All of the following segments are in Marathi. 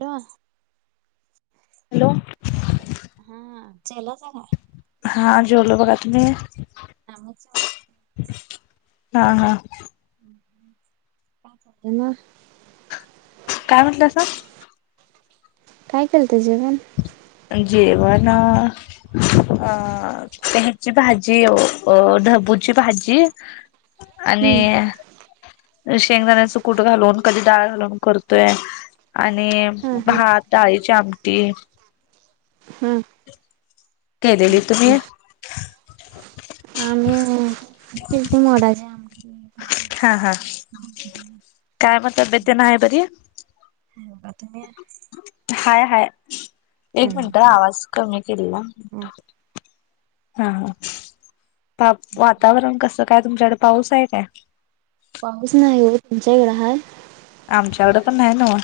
हॅलो हॅलो हा जेवलासा काय हा जेवलो बघा तूम्ही आच [unintelligible] हा हा पाच हजार म [unintelligible] काय म्हटलंसा काय केलत जेवण जेवण अ त्याची भाजी अ ढबूची भाजी आणि हम्म शेंगदाण्या कूट घालून कधी डाळ घालून करतोय आणि हा हा भात डाळीची आमटी हम्म केलेली तुम्ही आमही कितीती मोडाचे हा हा काय मग तब्येत द ना आहे बरी हा तुम्ही हाय हाय. एक मिनट हा आवाज कमी केलेला. हा हा वा- वातावरण कसं काय तुमच्याकडे पाऊस आहे काय? पाऊस नाही येत तुमच्याकडे हाय? आमच्याकडं पण नाही ना.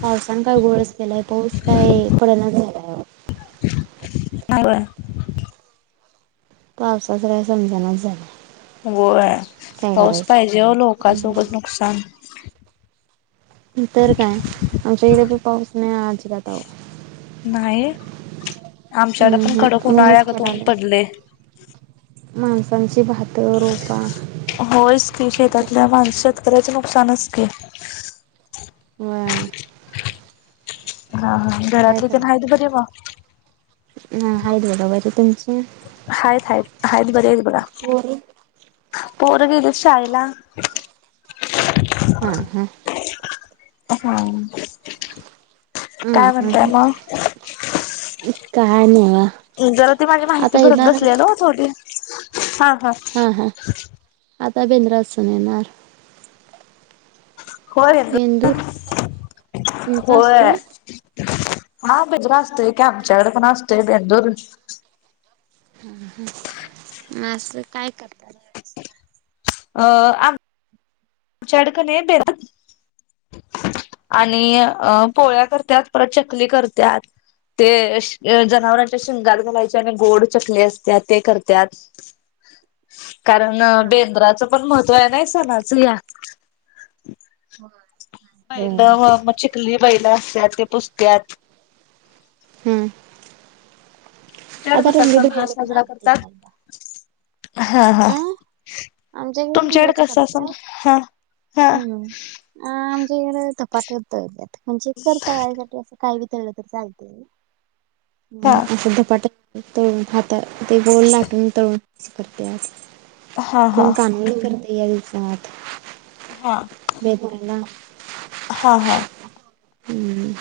पावसान काय घोळच केलाय पाऊस काय पडना झाला. [inaudible] पावसाच काय समजनाच झालंय. होय काय पाऊस पाहिजे हो लोकांचा उगाच करायचं नुकसान. ती तर काय आमच्या इथे पण पाऊस नाही अजीबात अहो. नाही आमच्या कडे अं पण कडक हं ऊनच उन्हाळ्यागत वानी पडालय पडलंय. माणसांची भात रोपा होयच की शेतातल्या तशाच माणस पडल्यात शेतकऱ्याच नुकसानच की. व्हय. हा हा घरातली पण आहेत बरी म. ना आहेत बघा बरी तुमची? हायेत हायेत हायेत बरी आहेत बघा. पोरी पोर गेलीत शाळेला. हा हा. हा काय ह म्हणताय ह मग. काय नाही आ. जरा ती माझी माहिती भरत बसलेलो थोडी हा हा. हा हा आता बेंदरा [inaudible] सण येणार. हो येत बेंदूर तुमचा होय‌. असतोय हा बिजरा असतय आमच्याकड पण असतोय. [inaudible] असं काय करता. [inaudible] अ -आमच्या कड क नई आणि अ पोळ्या करत्यात परत चकली करत्यात. ते शी जनावरांच्या शिंगात घालायचे आणि गोड चकली असत्या ते करत्यात. [inaudible] कारण बेंद्राचं पण महत्त्व आहे नाही सणाचं ह्या. व्हय. बैल मग चिकली बैला असत्यात ते पुसत्यात. हम्म. तुमच्याकडे आता कसा रंगीत सण हा बैल पण साजरा आलेत करतात विकायला. हा हा आमच्या घरी तुमच्याकडे इगच कसं सण करत्यात हा. हा हम्म हम्म आमच्या इकड धपाटे तळत्यात म्हणजे करता. [inaudible] काय बी तळलं तर चालतय हा असं‌ धपाटे तळून खात तर ते गोल लाटून तळूनच करत्यात. हा कोण हा कान्हुले करत या दिवसात. हा. [unintelligible] हा हा. हम्म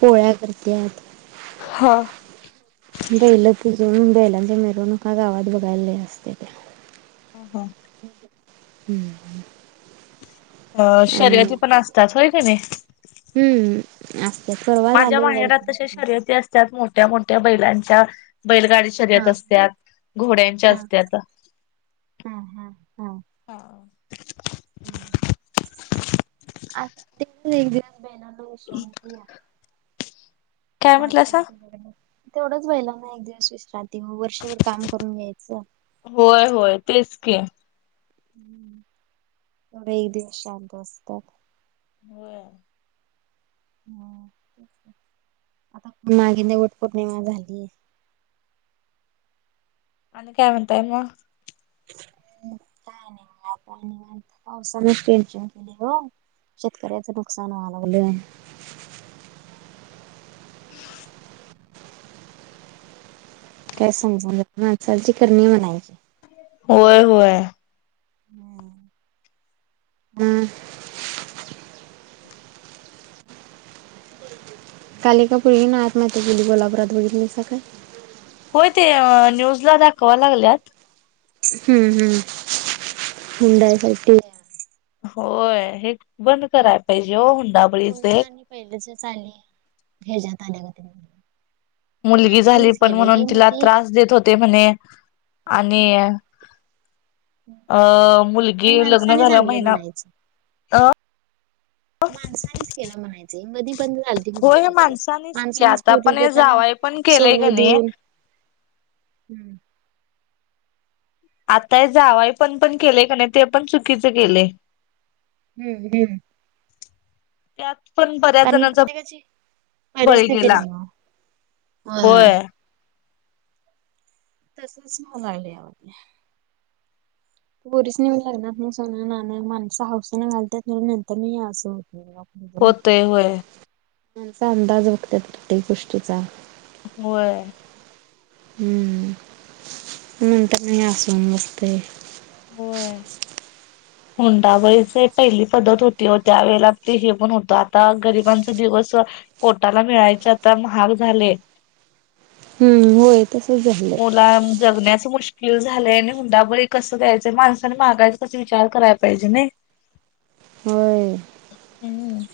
पोळ्या करत्यात. हा. बैल पुजून बैलांच्या मिरवणूका गावात बघायले लई असत्यात्या. हम हम. हम्म. अ आणि शर्यती पण असतात होय क नी. हम्म असत्यात परवा झाली बघा इथ त्यात मोठ्या मोठ्या बैलांच्या बैलगाडी शर्यत हा असत्यात घोड्यांच्या हा असत्यात. हा हम्म आ एक बणाला विश्रांती या [inaudible] काय वर्ष म्हटलंसा? तेवढंच बैलांना एक दिवस विश्रांती. ते या वर्षभर काम करून घ्यायचं होय होय तेच की तेवढ एक दिवस शांत असतात. व्हय. ह आता मागिद्या वट पौर्णिमा झाली. आणि काय म्हणताय म काय नाही पावसाने टेन्शन केले हो शेतकऱ्याच नुकसान व्हाय लागलेय. हम् [inaudible] काय समज जी करणी म्हनायची. होय होय. हम् हम्म. काल एका पोरगीनं आत्महत्या केली कोल्हापुरात बघितलासा काय? होय ते न्यूजला दाखवाय लागल्यात. हम्म हम्म मुंदाय स्लप [inaudible] होय हे बंद करायला पाहिजे हो हुंडाबळीचे... पहिलेली घजत आल्या [inaudible] मुलगी झाली पण म्हणून तिला त्रास देत होते म्हणे आणि अ मुलगी लग्न झाल्या महिना अ माणसानेच केलं म्हणायचं मध्ये बंद झालतं होय हे हुंड्यायची पद्धत की माणसानीच आता पुरगी पण हे देताना जावाय पण केलंय सोनं कणी देऊन. हम्म [inaudible] आताय जावयपण पण केलेय का नाही ते पण चुकीच केलेय. हम्म हम्म... त्यात पण बऱ्याच कारण जणांचा प्रत्येकाची बळी परिस्थिती गेला. नाही ओ होय. [inaudible] पोरीसनी लग्नात सोनं नान हौसेने घालतात आणि हे असं होतय मग होतय होय माणसं अंदाज बघतात प्रत्येक गोष्टीचा होय. हम्म! नंतर न असं होऊन बसतय. होय. हुंडाबळीच पहिली पद्धत होती त्यावेेळेला ते हे पण होतं आता गरिबांचा दिवस पोटाला मिळायच आता महाग झालय. हम्म होय तसच झालंय. जगण्याचं मुश्किल मुश्किल झालेय आणि हुंडाबळी कसं द्यायचय माणसा मागायच कस विचार विचार करायला पाहिजे नाही होय हम्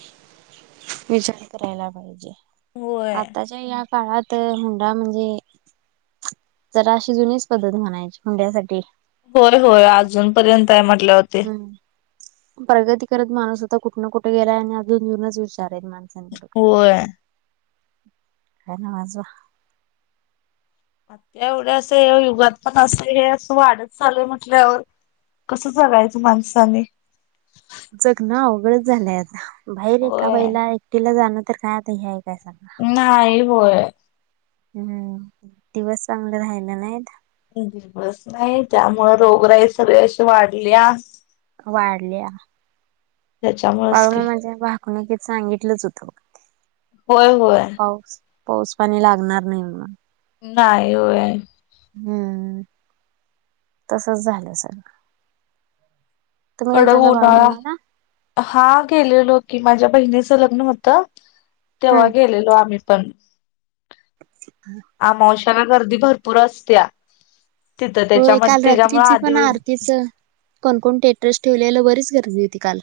विचार करायला पाहिजे, होय. आताच्या या काळात हुंडा म्हणजे जरा अशी जुनीच पद्धत म्हणायची हुंड्यासाठी. होय होय अजूनपर्यंत आहे म्हटल्यावर ती. प्रगती करत माणूस आता कुठ न कुठ गेलाय आणि अजून जुनच विचार आहेत माण, होय. [unintelligible] काय नवाच बा. आत्या एवढ अस या युगात पण असं हे असं वाढत चाललय म्हटल्यावर कसं जगायचं माणसानी. जगणं अवघडंच झालंय आता, बाहेर एका होय बाईला एकटीला जाणं तर काय आता हे आहे काय सांगा. नाही होय. हम्म, दिवस चांगलं राहिलं नाहीत. बस नाही त्यामुळ रोगराई सगळी अशी वाढल्या. वाढल्या. त्याच्यामुळेच की बाळूमामाच्या भाकणुकीत सांगितलंच होतं बघ ते. होय होय. पाऊस, पाऊस पाणी लागणार नाही म्हनून. नाही होय. हम्म, तसच झालं सगळ. कडक उन्हाळा. बाळूमामाला हा गेलेलो कि माझ्या बहिणीच लग्न होतं, तेव्हा हम्म गेलेलो आम्ही. पण अहं. अमावश्याला गर्दी भरपूर असतया, तिथं त्याच्यामध्ये त्याच्यामुळे आधी तेच, कोण कोण स्टेटस ठेवलेला बरीच गर्दी होती काल.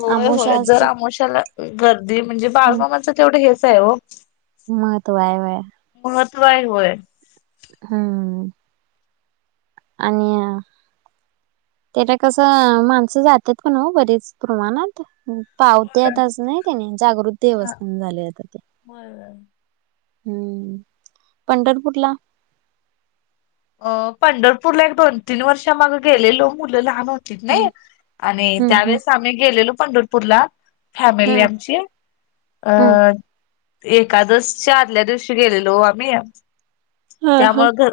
होय आमोशा होय आज जर ते आमोशाला गर्दी म्हणजे बाळूमामाचं तेवढं हेच आहे ओ. महत्त्व आहे होय. महत्वाय होय. हम्म. आणि त्याला कसं माणसं जात्यात पण ओ बरीच प्रमाणात. पावत्यातच नई त्यांनी जागृत देवस्थान झालय आता ते. हम्म, पंढरपूरला अ पंढरपूरला एक दोन तीन वर्ष माग गेलेलो मुलं लहान हो तीत हम्म नई, आणि हम्म हम्म त्यावेेळेस आम्ही गेलेलो पंढरपूरला. फॅमिली हम्म आमची, अ हम्म एकादसच्या आदल्या दिवशी गेलेलो ओ आम्ही, हा हा. त्यामुळ घर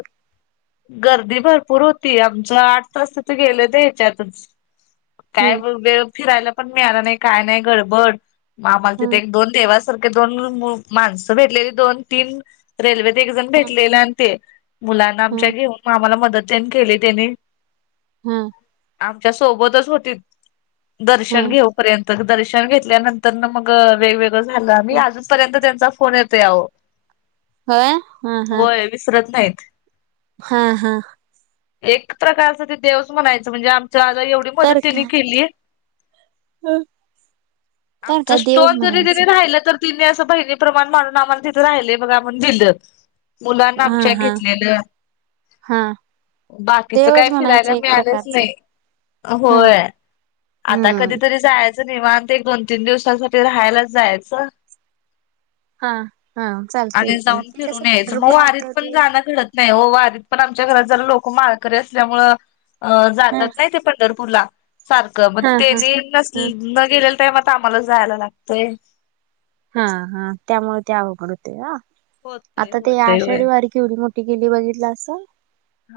गर्दी भरपूर होती आमच आठ तास तीथ गेलं याच्यातच काय हम्म म वेळ फिरायला पण मिळाला नाही काय नाही गडबड, आम्हाला तिथे हम्म एक दोन देवास सारखे दोन मु-माणसं भेटलेली दोन तीन, रेल्वेत एकजण हम्म भेटलेले आणि ते. मुलांना आमच्या हम्म घेऊन म आम्हाला मदत त्यांनी केली त्यानी. हा. आमच्या सोबतच होतीत, दर्शन हम्म. घेऊ पर्यंत दर्शन घेतल्यानंतरन मग वेगवेगळं झालं आम्ही हम्म. अजून पर्यंत त्यांचा फोन येतोय अहो. होय, हा हा. होय विसरत नाहीत. हा हा एक प्रकारच ते देवस म्हणायचं म्हणजे आमच्या आता एवढी मदत तर त्यांनी काय? केलीय हम. तर आमचा काय देवच स्टोन जरी त म्हणायचा राहिलं तर तिने असं बहिणी प्र्रमाण माणून आम्हाला तिथे राहिय बघा म्हण दिलं मुलांना हा आमच्या हा घेतलेलं हा बाकीचं देवच काय म्हणायचं फिरायला एक मिळालंच प्रकारच नाही हम्म होय आता हम्म कधीतरी जायचं निवांत एक दोन तीन दिवसाांसाठी राहायलाच जायचं हा. हा चालतय आले की जाऊन ते कसं फिरून यायचं मग पंढरपुरात वारीत पण ते जाणं घडत नाही हो आधीत पण आमच्या घरात झालं लोक माळकरी असल्यामु अ ह जातात नाही ते पंढरपूरला सारखं मग हा हा. त्यानी नस ह न गेलेला त्याम आम्हाला जायला लागतय हा हा त्यामुळे ते अवघड होते ह होतय आता ते होतय होय. आषाढी वारी किवी मोठी केेली बघितलं असं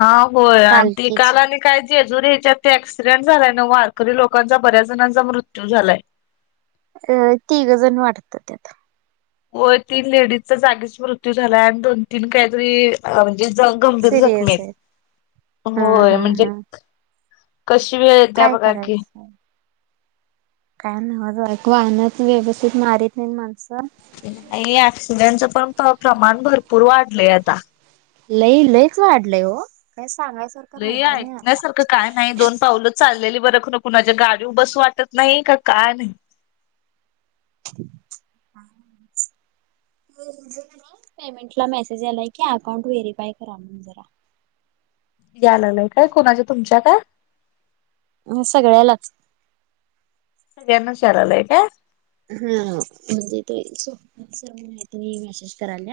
हा होय आणि त काला आणि काय जे अजून ह्याच्यात ते ऍक्सिडेंट झालाय ना वारखरी लोकांचा बऱ्याच जणांचा मृत्यू झालाय अ तीघ जण वाटत त्यात व तीन लेडीजचा जागीच मृत्यू झाला आणि दोन तीन काहीतरी म्हणजे गंभीर जखमी सिरियस आहे हा होय हा म्हणजे हा. कशी वेळ येत्या काय बघा की करायचं काय नव वाहनच व्यवस्थित मारत नाही माणसं नाही ऍक्सिडेंटच पण प्रमाण भरपूर वाढलंय आता लई लयच वाढलंय हो काय सांगायच लई ऐकण्या सारखं काय नाही दोन पावलं चाललेली बरख ना कुणाच्या गाडी बसू वाटत नाही का नाही हम् पेमेंटला मेसेज आलाय की अकाउंट व्हेरीफाय करा मग जरा याय लागलंय काय क कोणाच्या तुमच्या काय सगळ्यालाच हेनशारलय का हा म्हणजे स मा म मॅसेज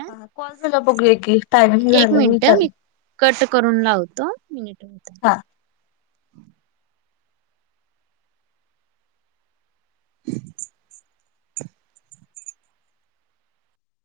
हा कॉल झाला बघूया की टायम एक झालं म वि मिनिट मी चाले कट करून लावतो मिनिट हो हा.